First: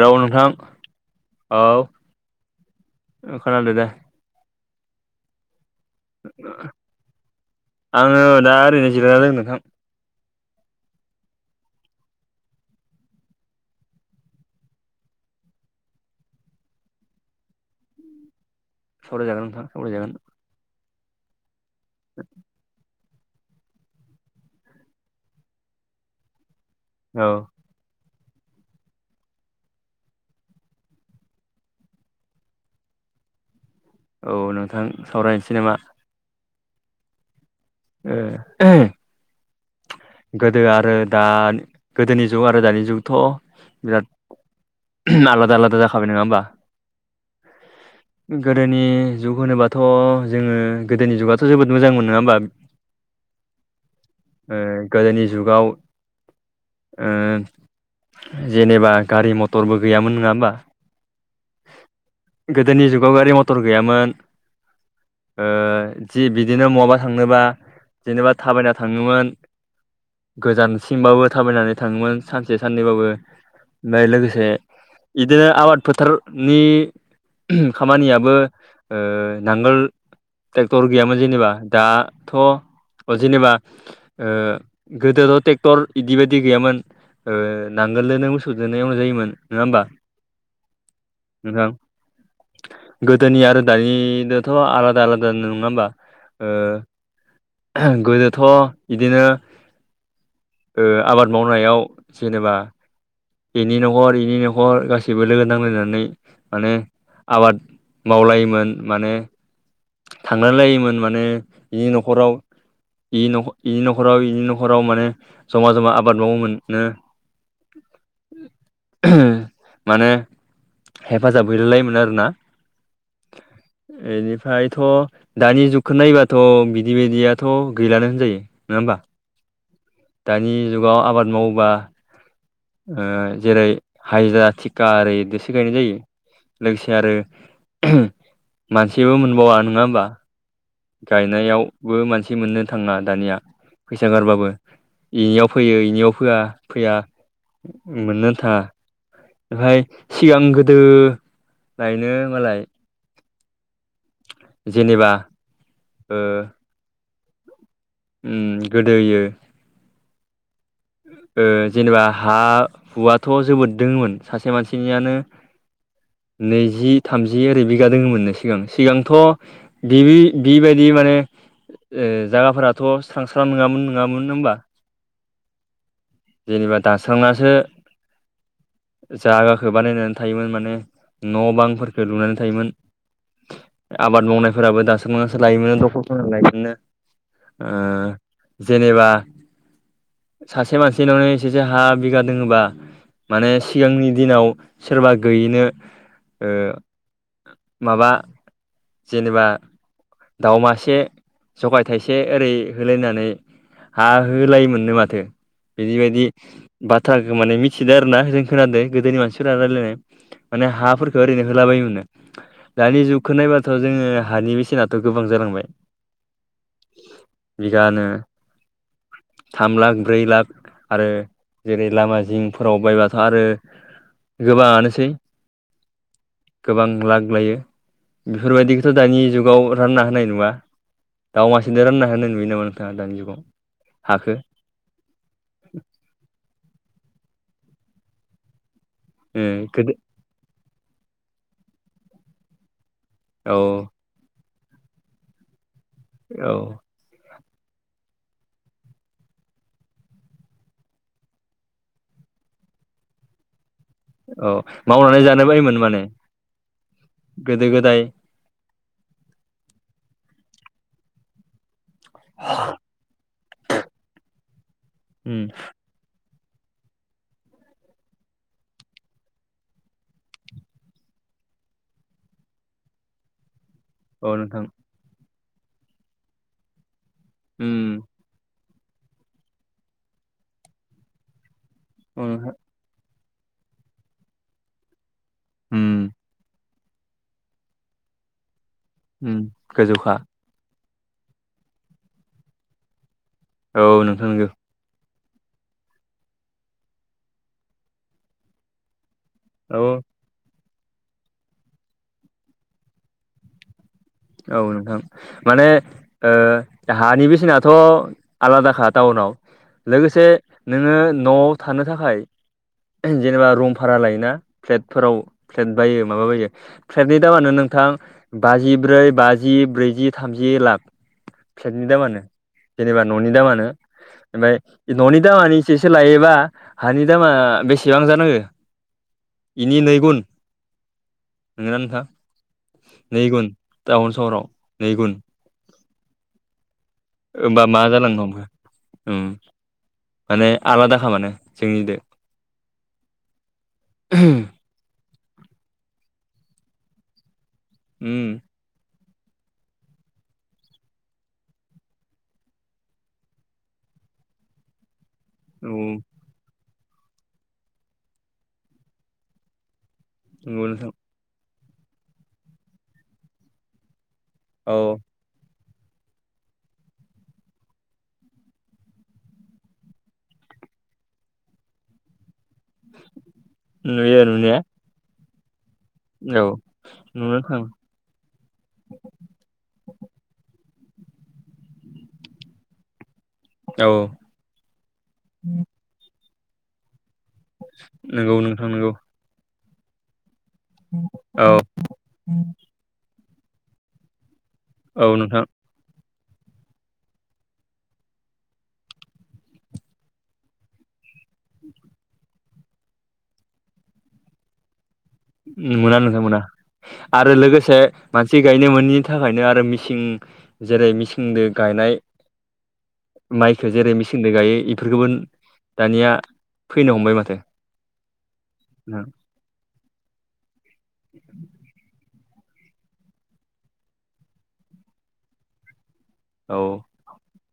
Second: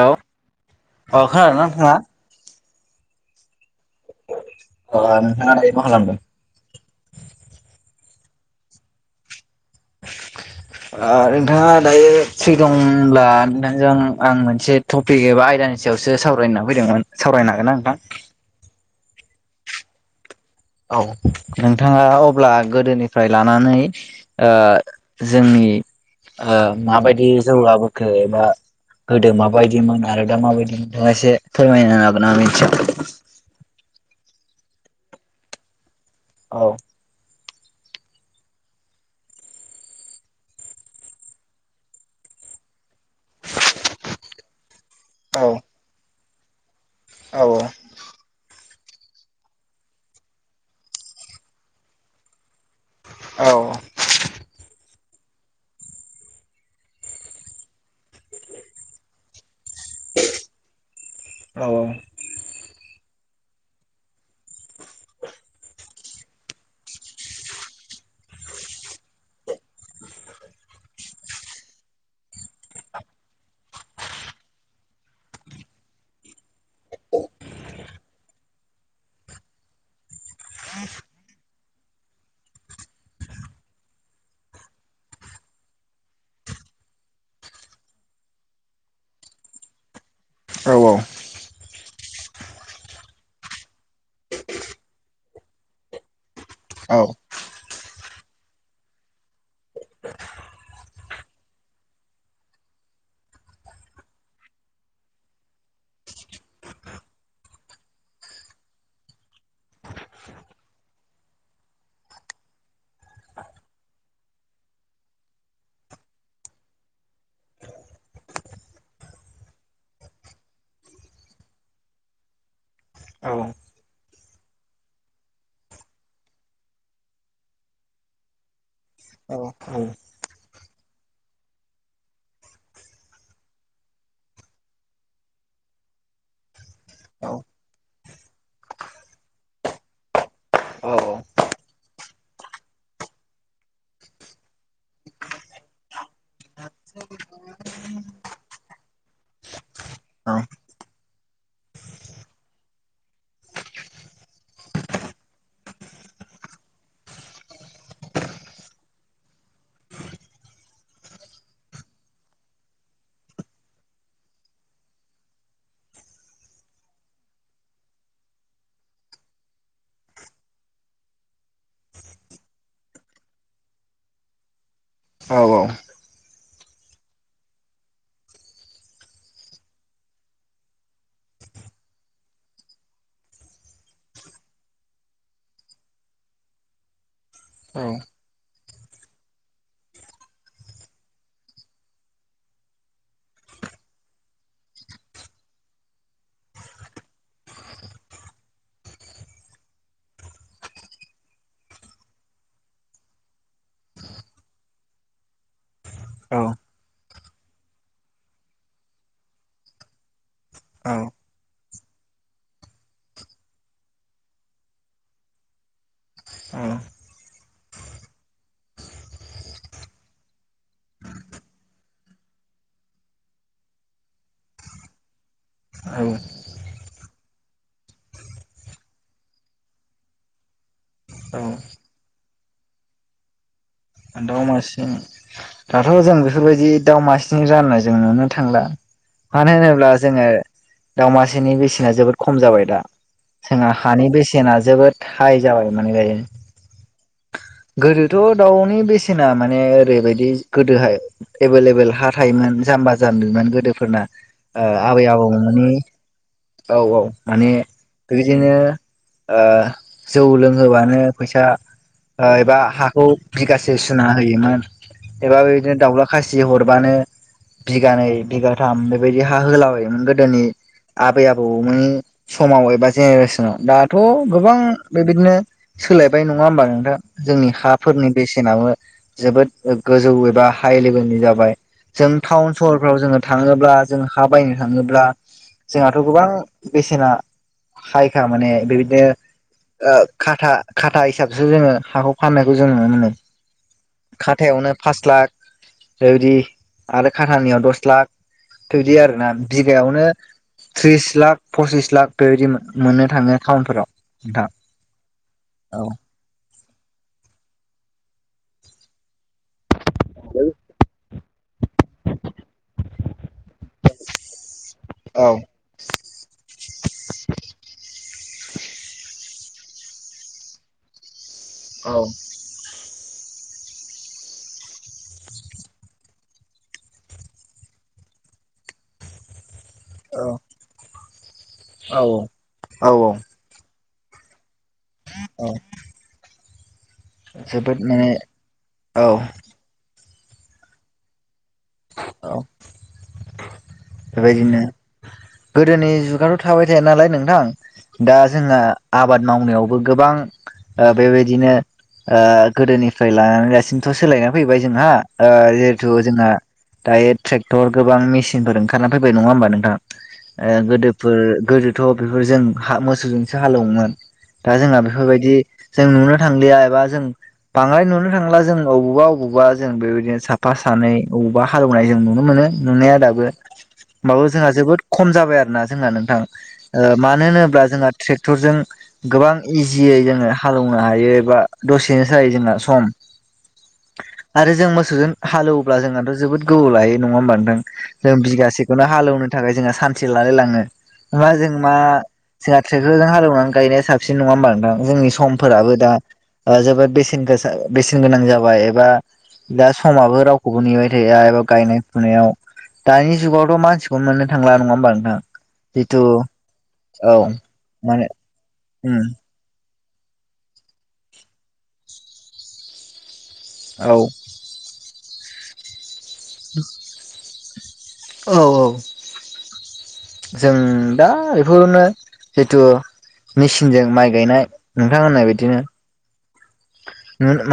Hello नोंथां अ खोनादोंना औ नोंथाङा? ओ खोनादों दे। ओ नोंथाङा दायो मा खालामदों ओ आङो दा ओरैनो जिरायना दं नोंथां। ओ नोंथाङा दायो फ्रि दंब्ला नोंथांजों आं मोनसे टपिक एबा आयदानि सायावसो सावरायना फैदोंमोन सावरायनो हागोना नोंथां सावराय जागोन नोंथां सावराय जागोन। औ नोंथाङा अब्ला गोदोनि फ्राय लानानै ओ जोंनि ओ औ माबादि जौगाबो खो बा गोदो माबायदिमोन आरो दा माबायदिमोन नोंथाङा एसे फोरमायनो हागोन नामा एसे औ‌ नोंथां सावरायनोसै नामा औ ओ‌ ओ गोदो आरो दा गोदोनि जुग आरो दानि जुगाथ' बिराद आलादा आलादा जाखाबाय नङा ओमबा औ औ गोदोनि जुग होनोबाथ' जोङो गोदोनि जुगाथ' जोबोद मोजांमोन नोङा होमबा औ ओ ओ गोदोनि जुगाव ओ जेनेबा गारि म थरबो गैयामोन नेङा होमबा औ गोदोनि जुगाव गारि मटर गैयामोन ओ जि बिदिनो बहाबा थांनोबा जेनेबा थाबायना थाङोमोन गोजानसिमबाबो थाबायनानै थाङोमोन सानसे साननैबाबो ओमफ्राय लोगोसे बिदिनो आबाद फोथार नि खामानियाबो ओ नांगोल ट्रेक्टर गैयामोन जेनेबा दाथ' जेनेबा ओ गोदोथ' ट्रेक्टर बिदि बदि गैयामोन। ओ नांगोलदोंनो मोसौजोंनो हालौनाय जायोमोन नङा होमबा। औऔ नोंथां गोदोनि आरो दानिथ' आलादा आलादा नोङा होमबा औ ओ गोदोथ' बिदिनो ओ आबाद मावनायाव जेनेबा बेनि न'खर बेनि न'खर गासैबो लोगो नांलायनानै माने आबाद मावलायोमोन माने थांलाय लायोमोन माने बिनि न'खराव इनि नखर-इनि न'खराव इनि न'खराव माने जमा जमा आबाद मावो मोनो नो माने हेफाजाब हैलाय लायोमोन आरोना। औ। एनि फ्रायथ' जुगखौ नायबाथ' बिदि बायदियाथ' गैलानो होनजायो नङा होमबा। औ औ दानि जुगाव आबाद मावोबा ओ जेरै हायजिरा थिखा ओरै दोसो गायनाय जायो। लोगोसे आरो मानसिबो मोनबावा नङा होमबा? गायनायावबो मानसि मोननो थाङा दानिया फैसा गारबाबो। इनियाव फैयो इनियाव होआ फैया मोननो थांङा। ओमफ्राय सिगां गोदो लायनो मालाय जेनेबा ओ उम गोदोयो ओ जेनेबा हा हुआथ' जोबोद दोंहोमोन सासे मानसिनियानो नैजि, थामजि ओरै बिघा दोङोमोननो सिगां सिगांथ' बिबि बिबायदि माने ओ जायगाफोराथ' स्रां -स्रां नङामोन नङामोन होमबा। औ औ। जेनेबा दानस्रां नासो जागाखौ बानायनानै थायोमोन माने न' बां फोरफोरखौ लुनानै थायोमोन। आबाद मावनायफोराबो दासोमो सोलायोमोन दखरफोरा लायफिननो। ओ औ जेनेबा सासे मानसिनावनो एसे एसे हा बिघा दोङोबा माने सिगांनि दिनाव सोरबा गैयिनो माबा जेनेबा, दाउ मासे जगाय थाइसे ओरै होलायनानै हा होलायोमोननो माथो बिदि बायदि औ बाथ्रा गोमानाय मिथिदों आरोना जों खोनादों गोदोनि मानसिफोरा रायलायनाय माने हाफोरखौ ओरैनो होलाबायो मोननो। दानि जुगखौ नायबाथ' जोङो हानि बेसेनाथ' गोबां जालांबाय। औ। बिघानो थाम लाख ब्रै लाख आरो जेरै लामा जिंफोराव बायबाथ' आरो गोबाङानोसै। औ। गोबां लाग लायो बेफोरबायदिखौथ' दानि जुगाव रानना होनाय नुवा। औ दाव मासेजों रानना होनना नुयो नामा नोंथाङा दानि जुगाव। हाखो दाव मासे दाथ' जों बेफोरबायदि दाव मासेजों राननाय जों नुनो थांला। ओ मानो होनोब्ला गोदो जोङो दावमासेनि बेसेना जोबोद खम जाबाय दा। औ जोंहा हानि बेसेना जोबोद हाइ जाबाय माने दायो। औ गोदोथ' दाउनि बेसेना माने ओरैबायदि गोदोहाय। एभलएभल हा थायोमोन जाम्बा जामबिमोन गोदोफोरना। औ ओ आबै मावनानै आबौ जानो माने बायोमोन औ औ माने गोदो गोदाय रि बिदिनो ओ जौ लोंहोबानो फैसा। ओ एबा हाखौ बिघासे सुना होयोमोन एबा उम बिदिनो दाउला खासि हरबानो बिघानै बिघाथाम बेबायदि हा होलाबायोमोन गोदोनि। आबै आबौ मोन समाव एबा जेनेरेसनाव दा। थ' औ गोबां नोंथां बेबायदिनो सोलायबाय नङा होमबा नोंथां जोंनि उम हाफोरनि। सेनाबो जोबोद गोजौ एबा हाइ लेभेलनि जाबाय जों औ टाउन नोंथां सहर। फोराव जोङो थाङोब्ला जोङो हा बायनो थाङोब्ला उम जोंहाथ' गोबां। बेसेना हायखा माने उम बेबायदिनो गोजौखा खाथा खाथा हिसाबसो जोंङो हाखौ फाननायखौ जों नुनो मोनो औ नोंथां नंगौ खाथायावनो पास लाख बेबायदि आरो खाटानियाव दस लाख थबायदि आरोना। औ बिगायावनो त्रिस लाख पसिस लाख बेबायदि मोननो थाङो टाउनफोराव औ नोंथां माने औ ओ हानि बेसेनाथ' आलादाखा टाउनाव लोगो से नोंङो न'आव थानो थाखाय जेनेबा रुम भारा लायोना फ्लेटफोराव औ प्लेट बायो माबा बायो प्लेटनि दामानो नोंथां बाजिब्रै बाजि ब्रैजि थामजि लाख फलेटनि औ दामानो जेनेबा न'नि दामानो। ओमफ्राय न'नि दामानि एसेसो लायोबा हानि दामा बेसेबां जानाङो औ नंगोना औ नोंथां औ नै औ गुन टाउन सहराव नैगुन औ होमबा जोबोद मा माने जालांनो औ हमो माने आलादाखा माने जोंनि दो औ बेबायदिनो गोदोनि जुगाथ' थाबाय थाया नालाय नोंथां दा उम जोंहा आबाद मावनायावबो गोबां बेबायदिनो गोदोनिफ्राय लानानै दासिमथ' सोलायना फैबाय जोंहा ओ नंगौ जिहेथु जोंहा दायो ट्रेक्टर गोबां मेसिनफोर ओंखारना फैबाय नङा होमबा नोंथां ओ नंगौ नोंथां गोदोफोर गोदोथ' बेफोरजों मोसौजोंसो हालेवोमोन दा औ जोंहा बेफोरबायदि जों नुनो थांलिया एबा जों बांद्राय नुनो थांला जों बबावबा अबेावबा जों बेबायदिनो साफा सानै बबावबा हालेवनाय जों नुनो मोनो। नुनाया दाबो नुयो माबो जोंहा नुनाया जोबोद खम जाबाय आरो जोंना औ ओ मानो नुनो थां होनोब्ला जोंना ट्रेक्टरजों गोबां इजियै जोंङो हालेवनो हायो बा दसेनोजायो जोंना सम औ आरो जों मोसौजों हालेवोब्ला जोंनाथ' जोबोद गोबौ लायो नङा होमबा नोंथां जों नंगौ बिगासे नोंथां नंगौ हालौनो थाखाय जोंङो आ सानसे लालाय लाङो होमबा औ जों मा जोंहा ट्रेक्टरजों हालेवनानै गायनाया साबसिन नङा होमबा नोंथां जोंनि औ नोंथां समफोराबो दा जोबोद बेसेन गोसा बेसेन गोनां जाबाय एबा दा समाबो रावखौबो नेबाय थाया एबा गायनाय फुनायाव दानि जुगावथ' मानसिखौ मोननो थांला नङा होमबा नोंथां नुनो मोना जिथु नोंथां मोना औ आरो लोगोसे माने मानसि गायनो मोनि उम था खायनो आरो मिसिं जेरै मिसिंजों गायनाय माइखो जेरै औ मेसिंजों गायो इफोरखौबो दानिया [inaudible] फैनो हमबाय माथो औ औ [inaudible] जों दा इफोरनो जिथु मेचिनजों माइ गायनाय नोंथां होननाय बादिनो औ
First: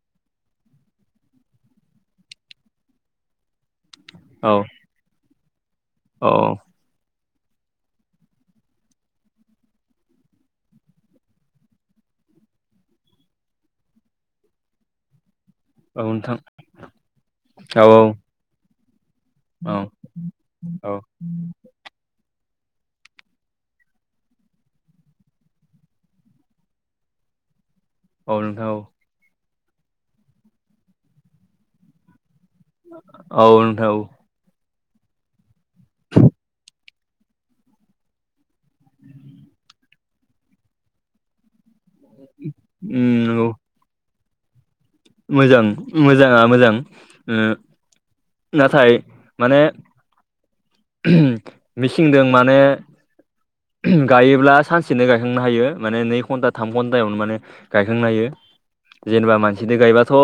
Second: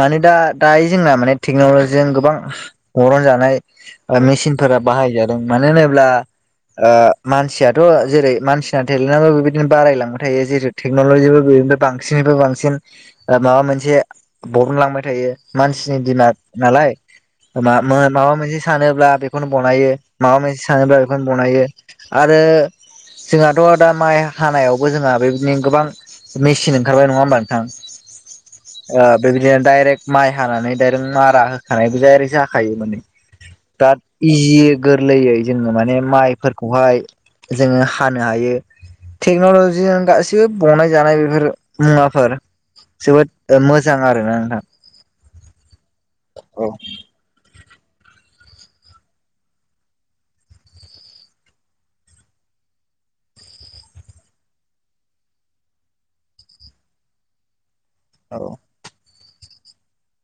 माने दा दायो जोंना माने टेक्न'लजिजों गोबां अरन जानाय ओ औ मेचिनफोरा बाहायजादों मानो होनोब्ला औ ओ मानसियाथ' जेरै मानसिना थेलेन्टआबो बेबायदिनो बारायलांबाय थायो जेरै टेक्न'लजि बेनिफ्राय बांसिननिफ्राय बांसिन ओ माबा मोनसे बरनलांबाय थायो मानसिनि औ दिमाग नोंथां नालाय मा औ माबा मोनसे सानोब्ला बेखौनो औ बनायो माबा मोनसे सानोब्ला औ बेखौनो बनायो आरो जोंहाथ' दा माइ हानायावबो जोंहा बेबायदिनो गोबां मेचिन ओंखारबाय नङा होमबा नोंथां। औ नोंथां औ ओ बेबायदिनो दायरेक माइ हानानै दायरेक मारा होखानायबो दायरेक जा खायो माने औ नोंथां दा औ इजियै गोरलैयै जोङो माने माइफोरखौहाय जोङो हानो हायो। टेक्न'ल'जिजों गासैबो बनाय जानाय बेफोर मुवाफोर उम जोबोद नंगौ ओ मोजां आरोना नोंथां। मोजां मोजाङा औ मोजां ओ नाथाय माने मिसिंदो माने गायोब्ला सानसेनो गायखांनो हायो माने नै घन्टा थाम घन्टायावनो माने गायखांनो हायो औ जेनेबा मानसिदो गायबाथ'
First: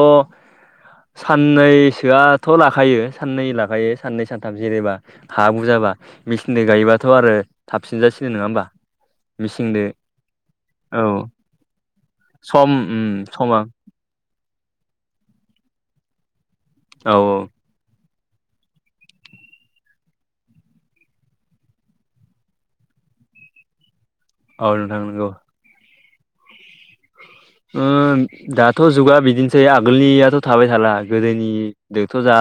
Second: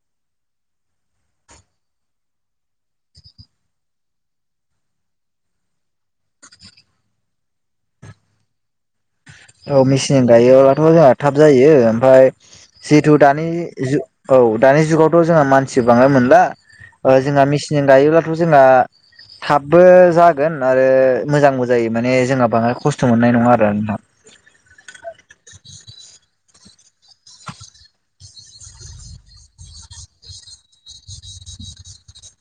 साननैसोआथ' लाखायो सानै लाखायो सानै सानथाम जेनेबा हा बुजाबा मिसिनदो गायोबाथ' आरो थाबसिनजासिनो नङा होमबा। औ मेचिनजों मेसिन गायोब्लाथ' औ जोहा थाब जायो ओमफाय सम उम जिहेथु दानि समा जु औ दानि जुगावथ' जोंहा मानसि बांङाय मोनला औ ओ जोंहा मेसिनजों गायोब्लाथ' जोंहा थाबबो जागोन आरो मोजांबो जायो माने जोंहा बांङाय खस्थ' मोननाय नङा आरो नोंथां। औ नोंथां नंगौ। ओं दाथ' जुगा बिदिनोसै आगोलनियाथ' थाबाय थाला गोदोनि दोथ' जा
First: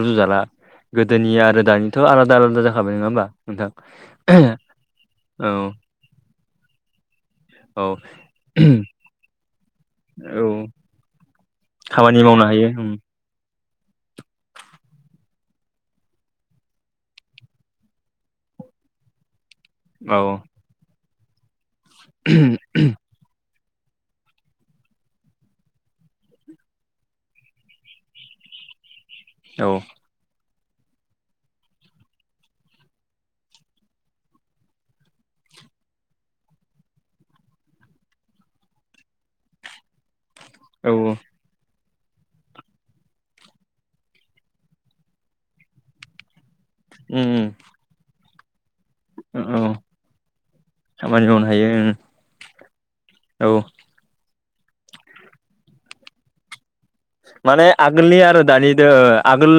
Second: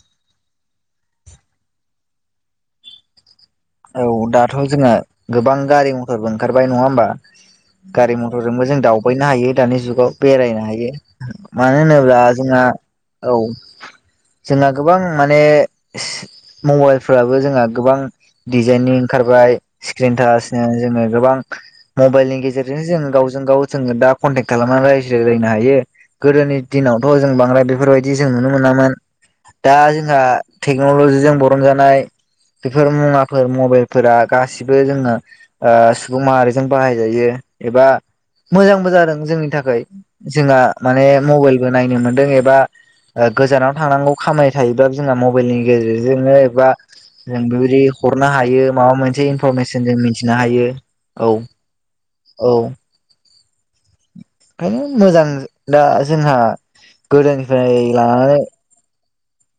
रुजु जाला गोदोनि आरो दानिथ' आलादा आलादा जाखाबाय नङा होमबा। नोंथां औ दाथ' जोंङा गोबां औ गारि मथरबो ओंखारबाय नङा होमबा। औ गारि मथरजोंबो जों दावबायनो हायो दानि जुगाव औ बेरायनो हायो। मानो होनोब्ला खामानि मावनो जोंङा हायो औ जोंहा गोबां माने मबाइलफ्राबो जोंहा गोबां डिजाइनि ओंखारबाय स्क्रिन औ टाच जोङो गोबां मबाइलनि गेजेरजों जों गावजों गाव जोङो दा कनटेक्ट खालामनानै रायज्लायलायनो हायो। गोदोनि दिनावथ' जों बांद्राय बेफोरबायदि जों नुनो मोनामोन। औ दा जोंहा टेक्न'लजिजों बरन जानाय बेफोर मुवा फोर मबाइल फोरा गासिबो जोङो ओ सुबुं माहारिजों बाहायजायो एबा मोजांबो जादों जोंनि थाखाय जोंहा माने औ मबाइलबो नायनो मोनदों एबा ओ गोजानाव थांनांगौ खामाय थायोब्ला जोंहा मबाइलनि गेजेरजोंनो एबा जों बेबायदि हरनो हायो। माबा मोनसे इनफरमेसन जों मिथिनो हायो। खामानि औ मावनो हायो औ औ ओंखायनो मोजां दा जोंहा। माने गोदोनिफ्राय आगोलनि लानानै आरो दानिदो आगोल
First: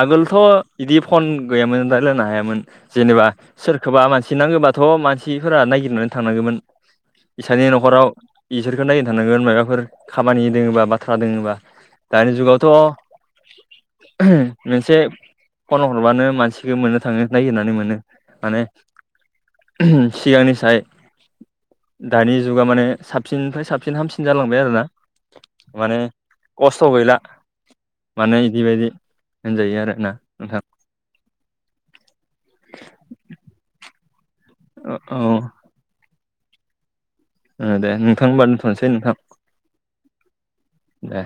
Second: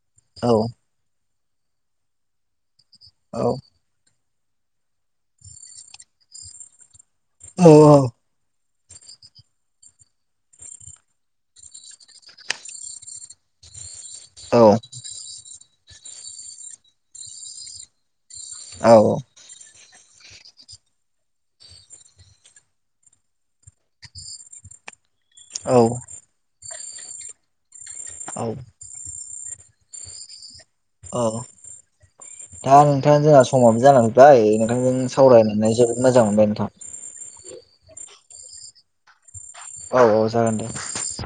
आगोलथ' औ बिदि फन गैयामोन राय्लायनो हायामोन जेनेबा औ सोर सोरबा मानसि नांगौबाथ' मानसिफोरा नायागिरनानै थांनांगौमोन औ बिसानि न'खराव बिसोरखौ नायनो थानांगोन माबाफोर खामानि दोङबा बाथ्रा दोङोबा। दानि जुगावथ' [inaudible] औ मोनसे फन हरबानो मानसिखौ मोननो थाङो नागिरनानै मोनो माने औ [inaudible] सिगांनि साय दानि जुगा माने साबसिननिफ्राय साबसिन हामसिन जालांबाय आरो ना। औ माने खस्थ' गैला माने औ बिदिबायायदि होनजायो आरो ना नोंथां। औ दा नोंथाङा जोंहा समाबो जालांबाय नोंथांजों औ सावरायनानै जोब मोजां मोनबाय नोंथां ओ दे नोंथां होनबा दोनथ'नोसै औ औ जागोन दे ए